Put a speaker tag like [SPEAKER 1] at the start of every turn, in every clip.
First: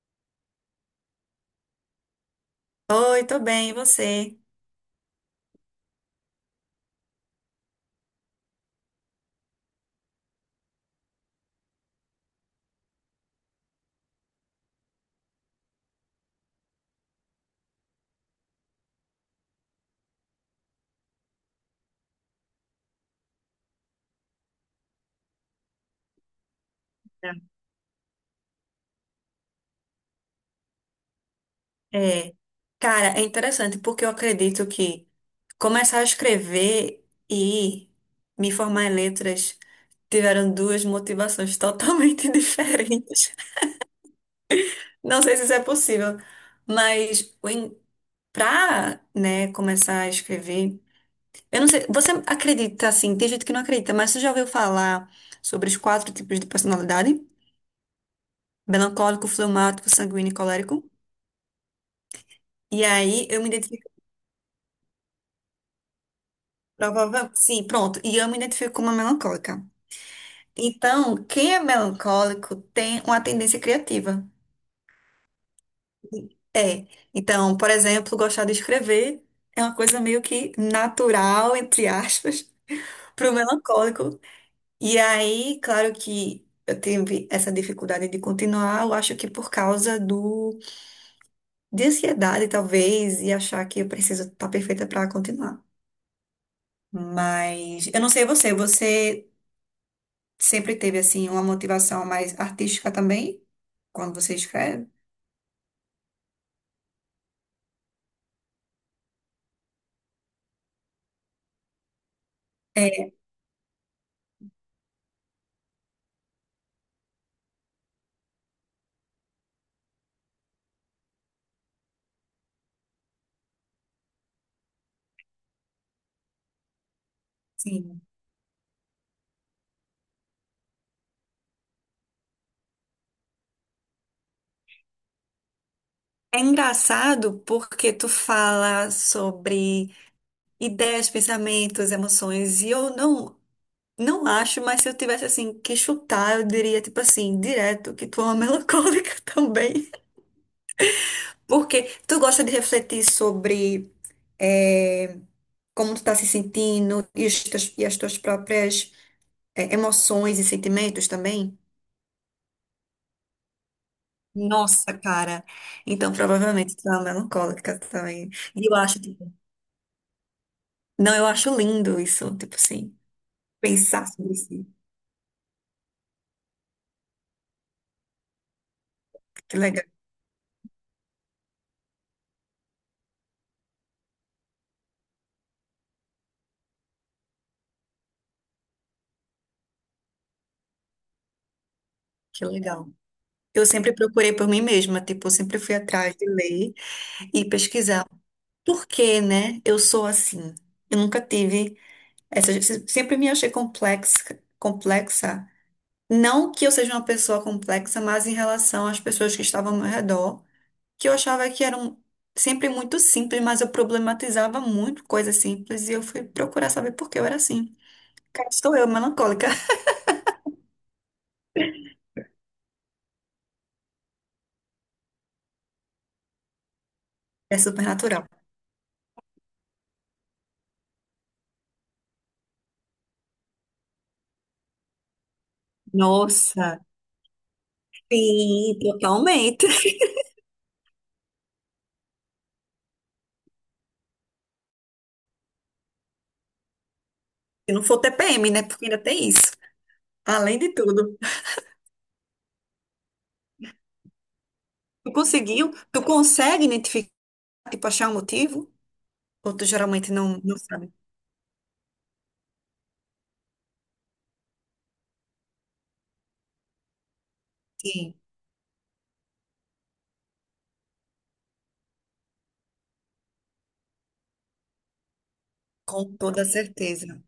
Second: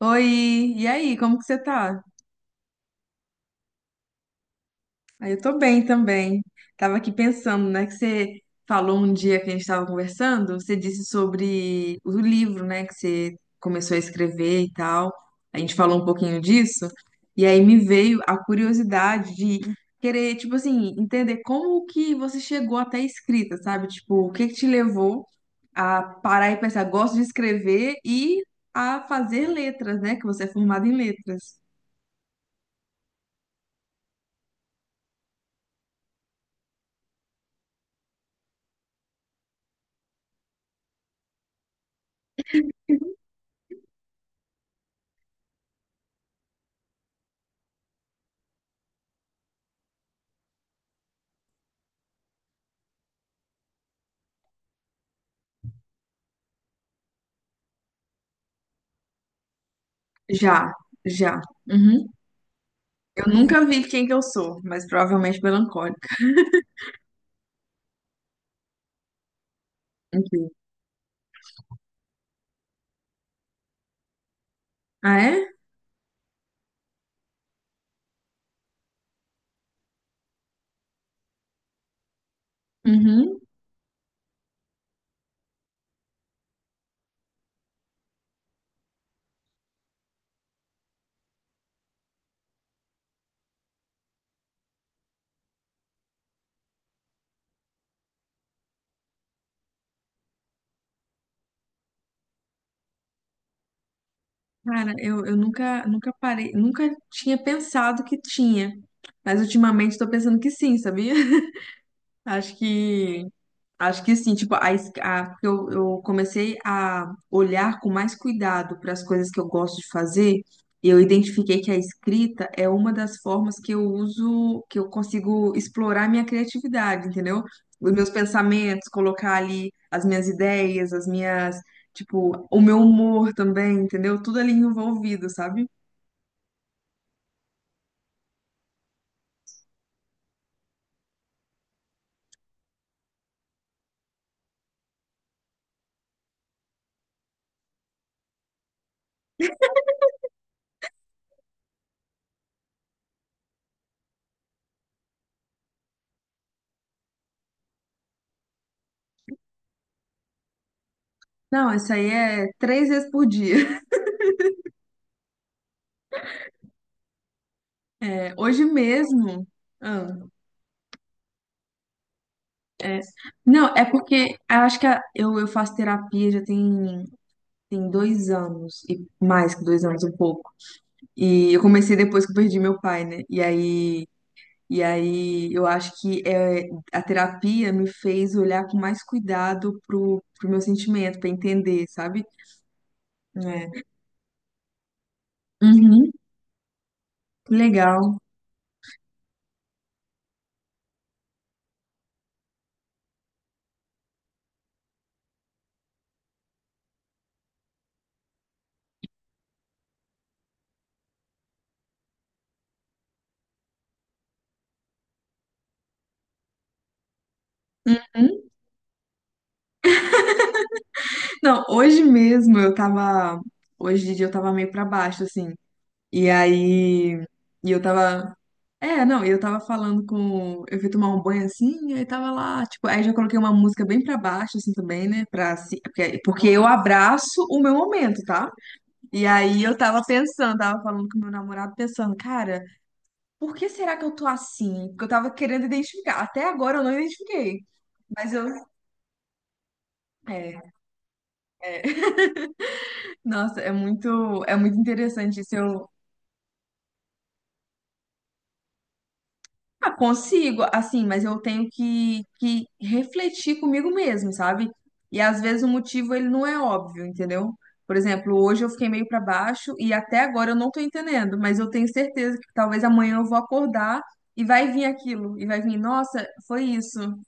[SPEAKER 1] Oi, e aí, como que você tá?
[SPEAKER 2] Oi, tô bem, e você?
[SPEAKER 1] Aí eu tô bem também. Tava aqui pensando, né, que você falou um dia que a gente tava conversando, você disse sobre o livro, né, que você começou a escrever e tal. A gente falou um pouquinho disso, e aí me veio a curiosidade de querer, tipo assim, entender como que você chegou até a escrita, sabe? Tipo, o que que te levou a parar e pensar, gosto de escrever e a fazer letras, né, que você é formada em letras.
[SPEAKER 2] É. É, cara, é interessante porque eu acredito que começar a escrever e me formar em letras tiveram duas motivações totalmente diferentes. Não sei se isso é possível, mas para, né, começar a escrever, eu não sei, você acredita assim, tem gente que não acredita, mas você já ouviu falar sobre os 4 tipos de personalidade? Melancólico, fleumático, sanguíneo e
[SPEAKER 1] Já,
[SPEAKER 2] colérico?
[SPEAKER 1] já. Uhum.
[SPEAKER 2] E
[SPEAKER 1] Eu
[SPEAKER 2] aí eu me
[SPEAKER 1] nunca vi
[SPEAKER 2] identifiquei.
[SPEAKER 1] quem que eu sou, mas provavelmente melancólica.
[SPEAKER 2] Provavelmente, sim, pronto. E eu me identifico como uma melancólica.
[SPEAKER 1] Incrível.
[SPEAKER 2] Então, quem é melancólico tem uma tendência criativa.
[SPEAKER 1] Ah, é?
[SPEAKER 2] É. Então, por exemplo, gostar de escrever é uma coisa meio que natural, entre aspas, para o
[SPEAKER 1] Uhum.
[SPEAKER 2] melancólico. E aí, claro que eu tive essa dificuldade de continuar, eu acho que por causa do de ansiedade, talvez, e achar que eu preciso estar perfeita para continuar. Mas eu não sei você, você sempre teve, assim, uma motivação mais artística também, quando você escreve?
[SPEAKER 1] Cara, eu nunca, nunca parei, nunca tinha pensado que tinha. Mas ultimamente tô pensando que sim, sabia? Acho
[SPEAKER 2] É.
[SPEAKER 1] que Acho que assim, tipo, porque eu comecei a olhar com mais cuidado para as coisas que eu gosto de fazer, e eu identifiquei que a escrita é uma das formas que eu uso, que eu consigo explorar a minha criatividade, entendeu? Os
[SPEAKER 2] Sim.
[SPEAKER 1] meus pensamentos, colocar ali as minhas ideias, as minhas, tipo, o meu humor também, entendeu? Tudo ali envolvido, sabe?
[SPEAKER 2] É engraçado porque tu fala sobre ideias, pensamentos, emoções, e eu não, não acho, mas se eu tivesse assim que chutar, eu diria tipo assim, direto que tu é uma melancólica também. Porque tu gosta de refletir sobre eh, como tu tá se sentindo e as tuas próprias emoções e sentimentos também?
[SPEAKER 1] Não, isso aí é três vezes por dia.
[SPEAKER 2] Nossa, cara. Então, provavelmente tu é uma melancólica também.
[SPEAKER 1] É, hoje
[SPEAKER 2] E eu acho, tipo,
[SPEAKER 1] mesmo. Ah.
[SPEAKER 2] não, eu acho lindo isso, tipo assim,
[SPEAKER 1] É. Não, é
[SPEAKER 2] pensar
[SPEAKER 1] porque
[SPEAKER 2] sobre
[SPEAKER 1] eu
[SPEAKER 2] isso.
[SPEAKER 1] acho que eu faço terapia já tem, tem 2 anos, e mais
[SPEAKER 2] Que
[SPEAKER 1] que dois
[SPEAKER 2] legal,
[SPEAKER 1] anos, um pouco. E eu comecei depois que eu perdi meu pai, né? E aí eu acho que é, a terapia me fez olhar com mais cuidado pro, pro meu sentimento, pra entender, sabe?
[SPEAKER 2] que legal. Eu
[SPEAKER 1] É.
[SPEAKER 2] sempre procurei por mim mesma, tipo, eu sempre fui
[SPEAKER 1] Uhum,
[SPEAKER 2] atrás de ler e pesquisar.
[SPEAKER 1] legal.
[SPEAKER 2] Por que, né? Eu sou assim. Eu nunca tive essa, sempre me achei complexa, complexa. Não que eu seja uma pessoa complexa, mas em relação às pessoas que estavam ao meu redor. Que eu achava que eram sempre muito simples, mas eu problematizava muito coisas simples e eu fui procurar saber por que eu era assim.
[SPEAKER 1] Uhum.
[SPEAKER 2] Cá estou eu, melancólica.
[SPEAKER 1] Não, hoje mesmo eu tava. Hoje de dia eu tava meio pra baixo, assim. E aí.
[SPEAKER 2] É
[SPEAKER 1] E eu
[SPEAKER 2] supernatural.
[SPEAKER 1] tava. É, não, eu tava falando com. Eu fui tomar um banho assim, aí tava lá, tipo, aí já coloquei uma música bem pra baixo, assim também, né? Pra, se- porque, porque eu
[SPEAKER 2] Nossa,
[SPEAKER 1] abraço o meu momento, tá?
[SPEAKER 2] sim,
[SPEAKER 1] E aí
[SPEAKER 2] totalmente.
[SPEAKER 1] eu tava pensando, tava falando com meu namorado, pensando, cara, por que será que eu tô assim? Porque eu tava querendo identificar. Até agora eu não identifiquei.
[SPEAKER 2] Se não for
[SPEAKER 1] Mas eu.
[SPEAKER 2] TPM, né? Porque ainda tem isso. Além
[SPEAKER 1] É,
[SPEAKER 2] de tudo.
[SPEAKER 1] é. Nossa, é muito
[SPEAKER 2] Tu
[SPEAKER 1] interessante isso.
[SPEAKER 2] conseguiu? Tu consegue identificar, tipo, achar o motivo? Outros
[SPEAKER 1] Ah,
[SPEAKER 2] geralmente não
[SPEAKER 1] consigo,
[SPEAKER 2] sabem.
[SPEAKER 1] assim, mas eu tenho que refletir comigo mesmo, sabe? E às vezes o motivo ele não é óbvio, entendeu? Por
[SPEAKER 2] Sim,
[SPEAKER 1] exemplo, hoje eu fiquei meio pra baixo e até agora eu não tô entendendo, mas eu tenho certeza que talvez amanhã eu vou acordar e vai vir aquilo, e vai vir,
[SPEAKER 2] com
[SPEAKER 1] nossa,
[SPEAKER 2] toda
[SPEAKER 1] foi isso.
[SPEAKER 2] certeza.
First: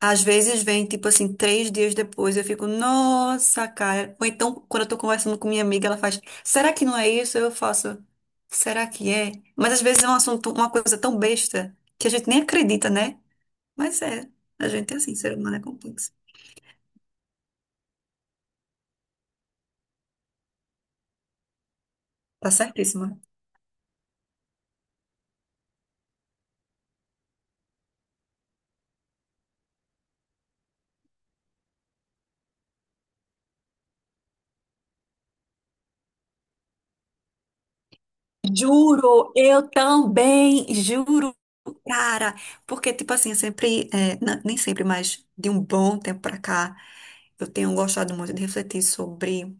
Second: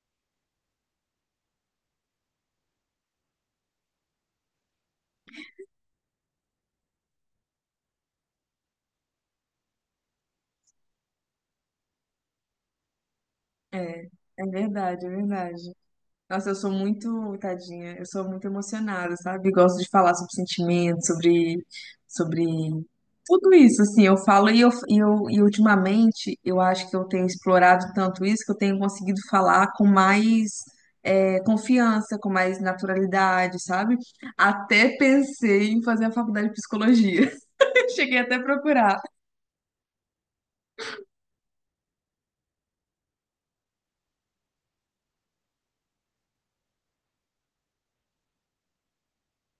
[SPEAKER 2] Às vezes vem, tipo assim, 3 dias depois, eu fico, nossa, cara. Ou então, quando eu tô conversando com minha amiga, ela faz, será que não é isso? Eu faço, será que é? Mas às vezes é um assunto, uma coisa tão besta, que a gente nem acredita, né? Mas
[SPEAKER 1] É,
[SPEAKER 2] é,
[SPEAKER 1] é
[SPEAKER 2] a gente é
[SPEAKER 1] verdade, é
[SPEAKER 2] assim, ser humano é
[SPEAKER 1] verdade.
[SPEAKER 2] complexo.
[SPEAKER 1] Nossa, eu sou muito, tadinha, eu sou muito emocionada, sabe? Gosto de falar sobre sentimentos, sobre, sobre
[SPEAKER 2] Tá certíssima.
[SPEAKER 1] tudo isso, assim, eu falo e ultimamente eu acho que eu tenho explorado tanto isso que eu tenho conseguido falar com mais confiança, com mais naturalidade, sabe? Até pensei em fazer a faculdade de psicologia. Cheguei até a procurar.
[SPEAKER 2] Juro, eu também, juro, cara. Porque, tipo assim, eu sempre, é, nem sempre, mas de um bom tempo pra cá, eu tenho gostado muito de refletir sobre.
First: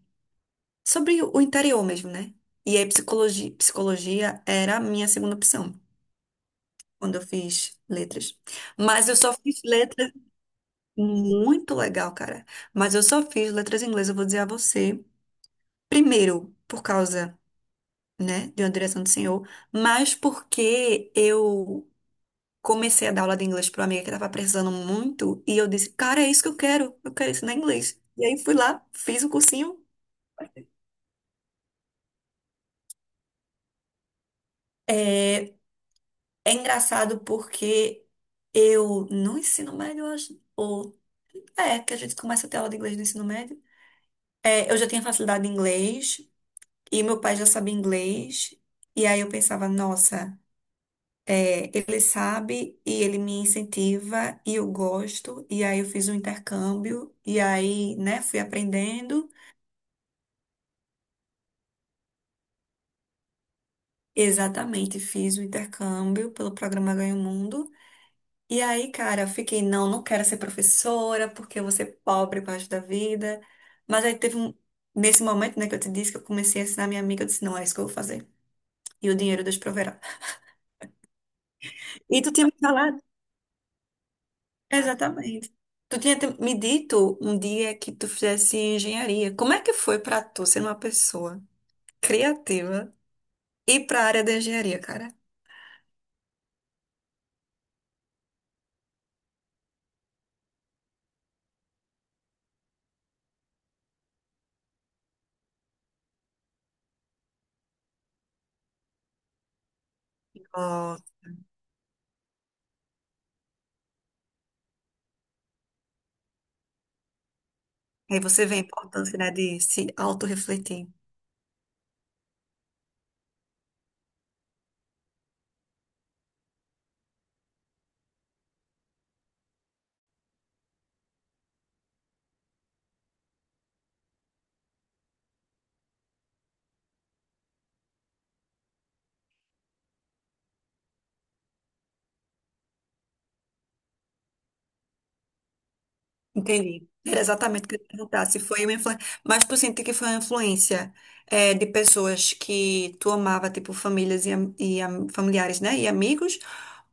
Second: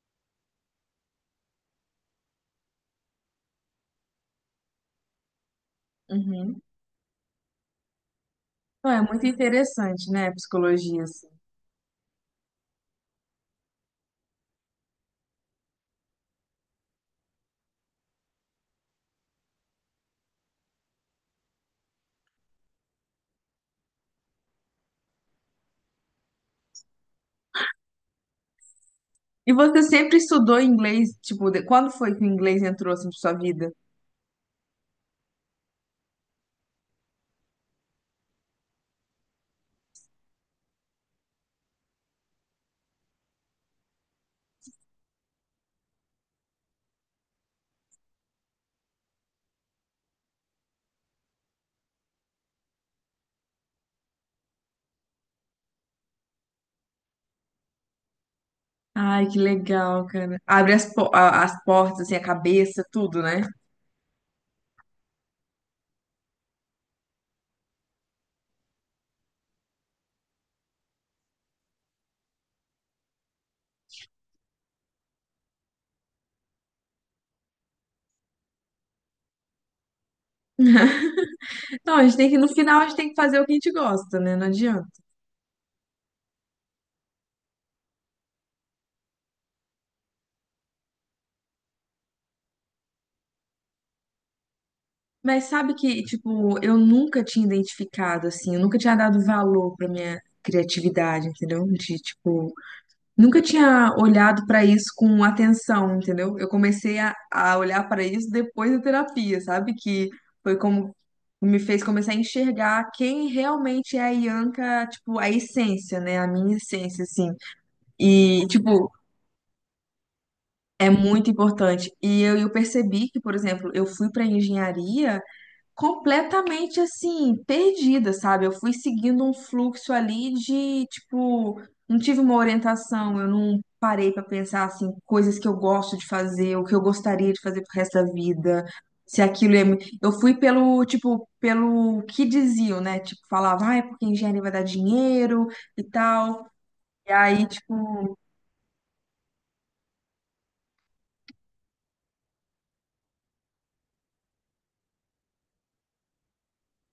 [SPEAKER 2] Sobre o interior mesmo, né? E aí psicologia era a minha segunda opção
[SPEAKER 1] Uhum.
[SPEAKER 2] quando eu fiz letras.
[SPEAKER 1] Não, é
[SPEAKER 2] Mas eu
[SPEAKER 1] muito
[SPEAKER 2] só fiz
[SPEAKER 1] interessante,
[SPEAKER 2] letras
[SPEAKER 1] né, psicologia.
[SPEAKER 2] muito legal, cara. Mas eu só fiz letras em inglês, eu vou dizer a você, primeiro por causa, né, de uma direção do senhor, mas porque eu comecei a dar aula de inglês para uma amiga que estava precisando muito e eu disse, cara, é isso que eu quero ensinar inglês. E aí fui lá, fiz o
[SPEAKER 1] E
[SPEAKER 2] cursinho.
[SPEAKER 1] você sempre estudou inglês? Tipo, quando foi que o inglês entrou assim pra sua vida?
[SPEAKER 2] É. É engraçado porque eu no ensino médio, eu acho, ou é que a gente começa a ter aula de inglês no ensino médio. É, eu já tinha facilidade em inglês e meu pai já sabia inglês. E aí eu pensava, nossa, é, ele sabe e ele me incentiva e eu gosto. E aí eu fiz um intercâmbio e aí, né, fui
[SPEAKER 1] Ai,
[SPEAKER 2] aprendendo.
[SPEAKER 1] que legal, cara. Abre as, as portas, assim, a cabeça, tudo, né?
[SPEAKER 2] Exatamente, fiz o intercâmbio pelo programa Ganha o Mundo. E aí, cara, eu fiquei, não, não quero ser professora, porque eu vou ser pobre pro da vida. Mas aí teve um, nesse momento, né, que eu te disse que eu comecei a ensinar minha amiga, eu disse, não, é isso que eu vou fazer. E o dinheiro Deus proverá.
[SPEAKER 1] Não, a gente
[SPEAKER 2] E
[SPEAKER 1] tem
[SPEAKER 2] tu
[SPEAKER 1] que,
[SPEAKER 2] tinha
[SPEAKER 1] no
[SPEAKER 2] me
[SPEAKER 1] final, a gente
[SPEAKER 2] falado?
[SPEAKER 1] tem que fazer o que a gente gosta, né? Não adianta.
[SPEAKER 2] Exatamente. Tu tinha me dito um dia que tu fizesse engenharia. Como é que foi pra tu ser uma pessoa criativa e pra área da engenharia, cara?
[SPEAKER 1] Mas sabe que, tipo, eu nunca tinha identificado, assim, eu nunca tinha dado valor pra minha criatividade, entendeu? De, tipo, nunca tinha olhado para isso com atenção, entendeu? Eu comecei a olhar para isso depois da terapia, sabe? Que foi como
[SPEAKER 2] Ó,
[SPEAKER 1] me fez começar a enxergar quem realmente é a Ianca, tipo, a essência, né? A minha essência, assim.
[SPEAKER 2] aí
[SPEAKER 1] E,
[SPEAKER 2] você vê a
[SPEAKER 1] tipo,
[SPEAKER 2] importância, né, de se autorrefletir.
[SPEAKER 1] é muito importante. E eu percebi que, por exemplo, eu fui para engenharia completamente assim, perdida, sabe? Eu fui seguindo um fluxo ali de, tipo, não tive uma orientação, eu não parei pra pensar assim, coisas que eu gosto de fazer, o que eu gostaria de fazer pro resto da vida. Se aquilo é... Eu fui pelo, tipo, pelo que diziam, né? Tipo, falava, ah, é porque engenharia vai dar dinheiro e tal.
[SPEAKER 2] Entendi.
[SPEAKER 1] E
[SPEAKER 2] Era
[SPEAKER 1] aí,
[SPEAKER 2] exatamente o que eu ia
[SPEAKER 1] tipo,
[SPEAKER 2] perguntar. Se foi uma influência. Mas tu sente que foi uma influência é, de pessoas que tu amava, tipo famílias e familiares, né? E amigos?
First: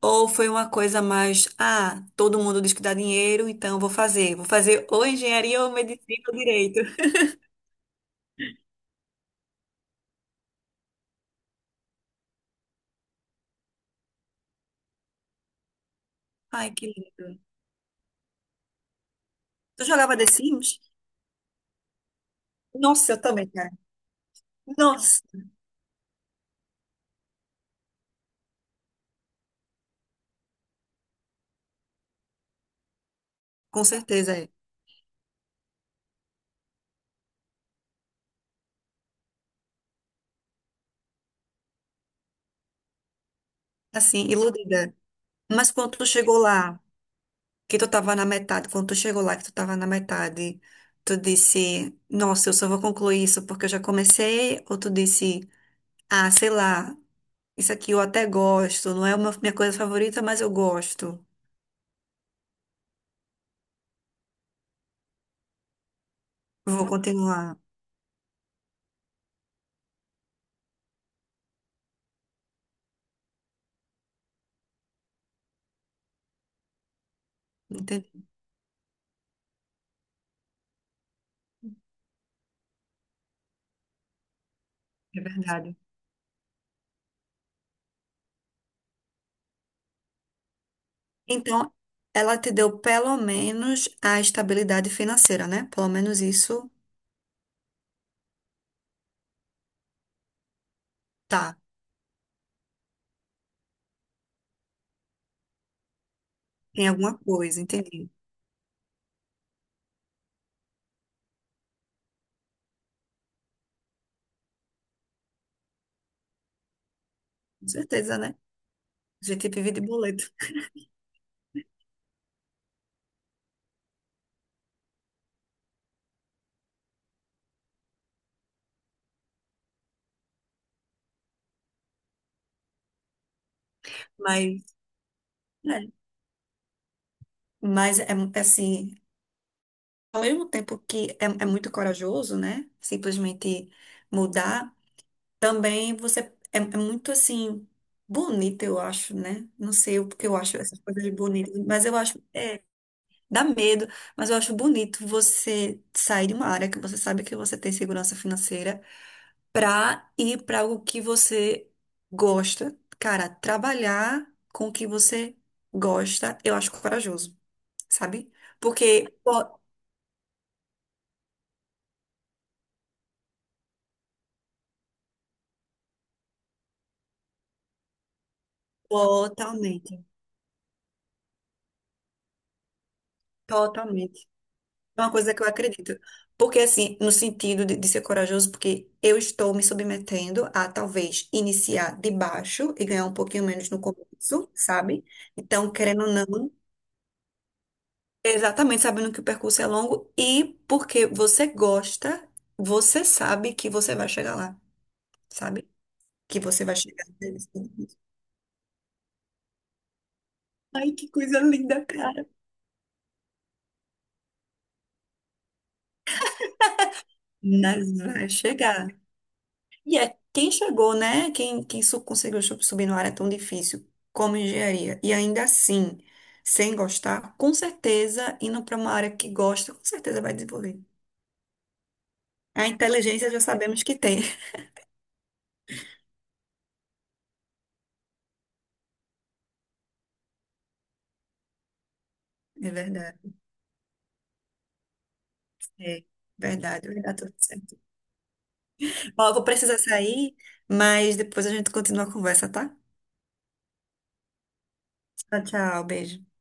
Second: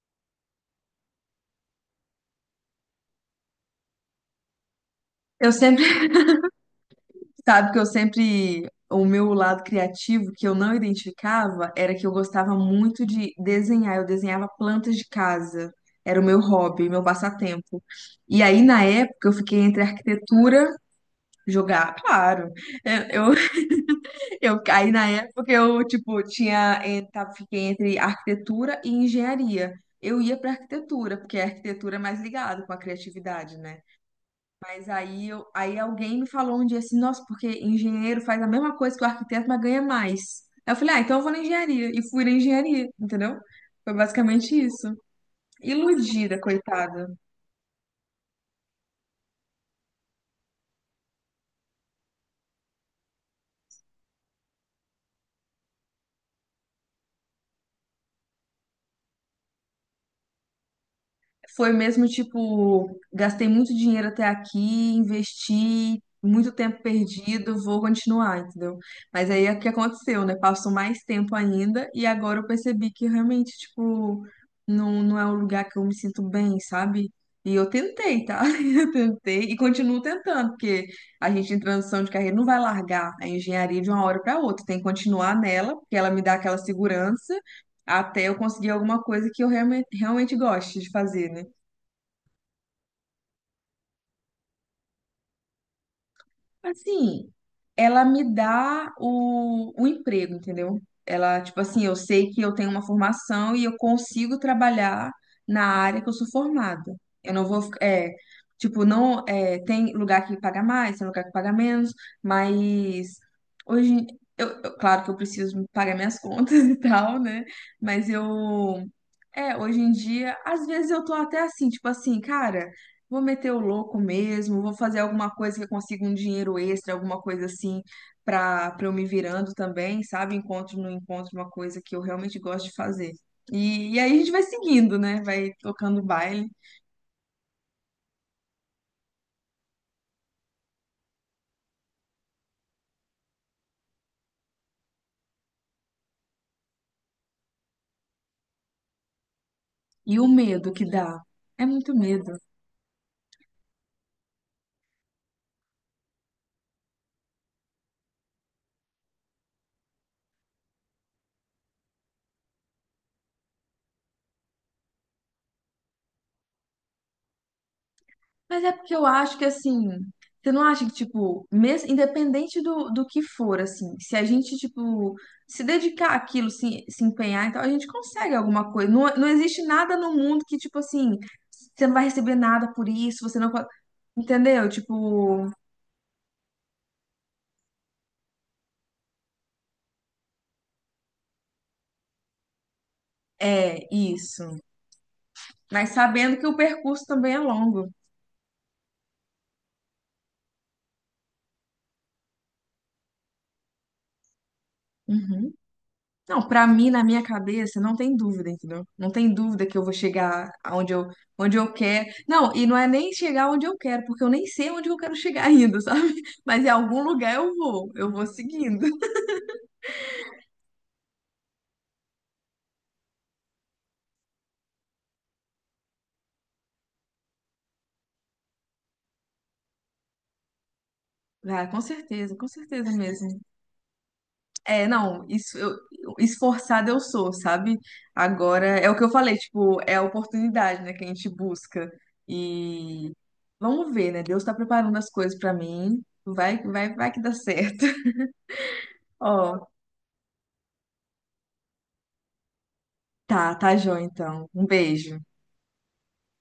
[SPEAKER 2] Ou foi uma coisa mais, ah, todo mundo diz que dá dinheiro, então vou fazer. Vou fazer ou
[SPEAKER 1] eu
[SPEAKER 2] engenharia ou medicina ou direito.
[SPEAKER 1] sabe que eu sempre, o meu lado criativo que eu não identificava era que eu gostava muito de desenhar. Eu desenhava plantas de casa. Era o meu
[SPEAKER 2] Ai, que
[SPEAKER 1] hobby, meu
[SPEAKER 2] lindo.
[SPEAKER 1] passatempo. E aí, na época, eu fiquei entre
[SPEAKER 2] Tu jogava The
[SPEAKER 1] arquitetura,
[SPEAKER 2] Sims?
[SPEAKER 1] jogar, claro.
[SPEAKER 2] Nossa, eu
[SPEAKER 1] Eu, eu,
[SPEAKER 2] também, cara.
[SPEAKER 1] aí, na
[SPEAKER 2] Nossa,
[SPEAKER 1] época, eu, tipo, tinha, fiquei entre arquitetura e engenharia. Eu ia pra arquitetura, porque a arquitetura é mais ligada com a criatividade, né?
[SPEAKER 2] com certeza é.
[SPEAKER 1] Mas aí, aí alguém me falou um dia assim, nossa, porque engenheiro faz a mesma coisa que o arquiteto, mas ganha mais. Aí eu falei, ah, então eu vou na engenharia. E fui na engenharia, entendeu? Foi
[SPEAKER 2] Assim,
[SPEAKER 1] basicamente isso.
[SPEAKER 2] iludida. Mas quando tu chegou
[SPEAKER 1] Iludida,
[SPEAKER 2] lá.
[SPEAKER 1] coitada.
[SPEAKER 2] Que tu tava na metade, quando tu chegou lá, que tu tava na metade, tu disse, nossa, eu só vou concluir isso porque eu já comecei, ou tu disse, ah, sei lá, isso aqui eu até gosto, não é uma minha coisa favorita, mas eu gosto,
[SPEAKER 1] Foi mesmo tipo, gastei muito dinheiro até aqui, investi muito tempo
[SPEAKER 2] vou continuar.
[SPEAKER 1] perdido, vou continuar, entendeu? Mas aí é o que aconteceu, né? Passou mais tempo ainda e agora eu percebi que realmente, tipo, não, não é um lugar que eu me sinto bem, sabe? E eu tentei,
[SPEAKER 2] Entendi.
[SPEAKER 1] tá? Eu tentei e continuo tentando, porque a gente em transição de carreira não vai largar a engenharia de uma hora para outra, tem que
[SPEAKER 2] É
[SPEAKER 1] continuar
[SPEAKER 2] verdade.
[SPEAKER 1] nela, porque ela me dá aquela segurança até eu conseguir alguma coisa que eu realmente, realmente goste de fazer, né?
[SPEAKER 2] Então, ela te deu pelo menos a estabilidade financeira, né? Pelo menos isso
[SPEAKER 1] Assim, ela me dá o emprego, entendeu? Ela,
[SPEAKER 2] tá,
[SPEAKER 1] tipo assim, eu sei que eu tenho uma formação e eu consigo trabalhar na área que eu sou
[SPEAKER 2] tem
[SPEAKER 1] formada.
[SPEAKER 2] alguma
[SPEAKER 1] Eu não
[SPEAKER 2] coisa,
[SPEAKER 1] vou,
[SPEAKER 2] entendi.
[SPEAKER 1] é, tipo, não, é, tem lugar que paga mais, tem lugar que paga menos, mas hoje, claro que eu preciso pagar minhas contas e tal, né?
[SPEAKER 2] Com
[SPEAKER 1] Mas
[SPEAKER 2] certeza, né?
[SPEAKER 1] eu,
[SPEAKER 2] A gente
[SPEAKER 1] é,
[SPEAKER 2] vive
[SPEAKER 1] hoje
[SPEAKER 2] de
[SPEAKER 1] em
[SPEAKER 2] boleto.
[SPEAKER 1] dia, às vezes eu tô até assim, tipo assim, cara. Vou meter o louco mesmo, vou fazer alguma coisa que eu consiga um dinheiro extra, alguma coisa assim, para eu me virando também, sabe? Encontro no encontro uma coisa que eu realmente gosto de fazer. E aí a gente vai
[SPEAKER 2] Mas,
[SPEAKER 1] seguindo, né? Vai
[SPEAKER 2] é.
[SPEAKER 1] tocando o baile.
[SPEAKER 2] Mas é assim, ao mesmo tempo que é muito corajoso, né? Simplesmente mudar, também você. É, é muito assim bonito, eu acho, né? Não sei o
[SPEAKER 1] E
[SPEAKER 2] que
[SPEAKER 1] o
[SPEAKER 2] eu acho
[SPEAKER 1] medo
[SPEAKER 2] essas
[SPEAKER 1] que
[SPEAKER 2] coisas
[SPEAKER 1] dá.
[SPEAKER 2] bonitas,
[SPEAKER 1] É
[SPEAKER 2] mas
[SPEAKER 1] muito
[SPEAKER 2] eu acho
[SPEAKER 1] medo.
[SPEAKER 2] é, dá medo, mas eu acho bonito você sair de uma área que você sabe que você tem segurança financeira pra ir pra algo que você gosta. Cara, trabalhar com o que você gosta, eu acho corajoso, sabe?
[SPEAKER 1] Mas é porque eu
[SPEAKER 2] Porque
[SPEAKER 1] acho que assim, você não acha que, tipo, mesmo, independente do, do que for, assim, se a gente, tipo, se dedicar àquilo, se empenhar, então a gente consegue alguma coisa. Não, não existe nada
[SPEAKER 2] totalmente.
[SPEAKER 1] no mundo que, tipo assim, você não vai receber nada por isso, você não pode.
[SPEAKER 2] Totalmente.
[SPEAKER 1] Entendeu?
[SPEAKER 2] É uma coisa que
[SPEAKER 1] Tipo,
[SPEAKER 2] eu acredito. Porque, assim, no sentido de ser corajoso, porque eu estou me submetendo a talvez iniciar de baixo e ganhar um pouquinho menos no
[SPEAKER 1] é
[SPEAKER 2] começo,
[SPEAKER 1] isso.
[SPEAKER 2] sabe? Então,
[SPEAKER 1] Mas
[SPEAKER 2] querendo ou
[SPEAKER 1] sabendo que
[SPEAKER 2] não,
[SPEAKER 1] o percurso também é longo.
[SPEAKER 2] exatamente sabendo que o percurso é longo e porque você gosta, você sabe que você vai chegar lá,
[SPEAKER 1] Uhum.
[SPEAKER 2] sabe? Que
[SPEAKER 1] Não,
[SPEAKER 2] você
[SPEAKER 1] pra
[SPEAKER 2] vai
[SPEAKER 1] mim, na
[SPEAKER 2] chegar.
[SPEAKER 1] minha cabeça, não tem dúvida, entendeu? Não tem dúvida que eu vou chegar
[SPEAKER 2] Ai,
[SPEAKER 1] aonde
[SPEAKER 2] que
[SPEAKER 1] eu,
[SPEAKER 2] coisa
[SPEAKER 1] onde eu
[SPEAKER 2] linda,
[SPEAKER 1] quero.
[SPEAKER 2] cara.
[SPEAKER 1] Não, e não é nem chegar onde eu quero, porque eu nem sei onde eu quero chegar ainda, sabe? Mas em algum lugar
[SPEAKER 2] Mas
[SPEAKER 1] eu vou
[SPEAKER 2] vai
[SPEAKER 1] seguindo.
[SPEAKER 2] chegar. E é quem chegou, né? Quem conseguiu subir numa área tão difícil como engenharia. E ainda assim, sem gostar, com certeza, indo para uma área que gosta, com certeza vai desenvolver.
[SPEAKER 1] Ah, com
[SPEAKER 2] A
[SPEAKER 1] certeza
[SPEAKER 2] inteligência já
[SPEAKER 1] mesmo.
[SPEAKER 2] sabemos que tem.
[SPEAKER 1] É, não, isso, eu, esforçada eu sou, sabe? Agora, é o que eu falei, tipo, é a oportunidade, né, que a gente busca.
[SPEAKER 2] É
[SPEAKER 1] E
[SPEAKER 2] verdade.
[SPEAKER 1] vamos ver, né? Deus tá preparando as coisas pra
[SPEAKER 2] É
[SPEAKER 1] mim.
[SPEAKER 2] verdade, vai
[SPEAKER 1] Vai
[SPEAKER 2] dar
[SPEAKER 1] que dá
[SPEAKER 2] tudo
[SPEAKER 1] certo.
[SPEAKER 2] certo. Ó, eu vou
[SPEAKER 1] Ó.
[SPEAKER 2] precisar sair, mas depois a gente continua a conversa, tá?
[SPEAKER 1] Tá, tá, Jô, então. Um beijo.
[SPEAKER 2] Tchau, tchau, beijo.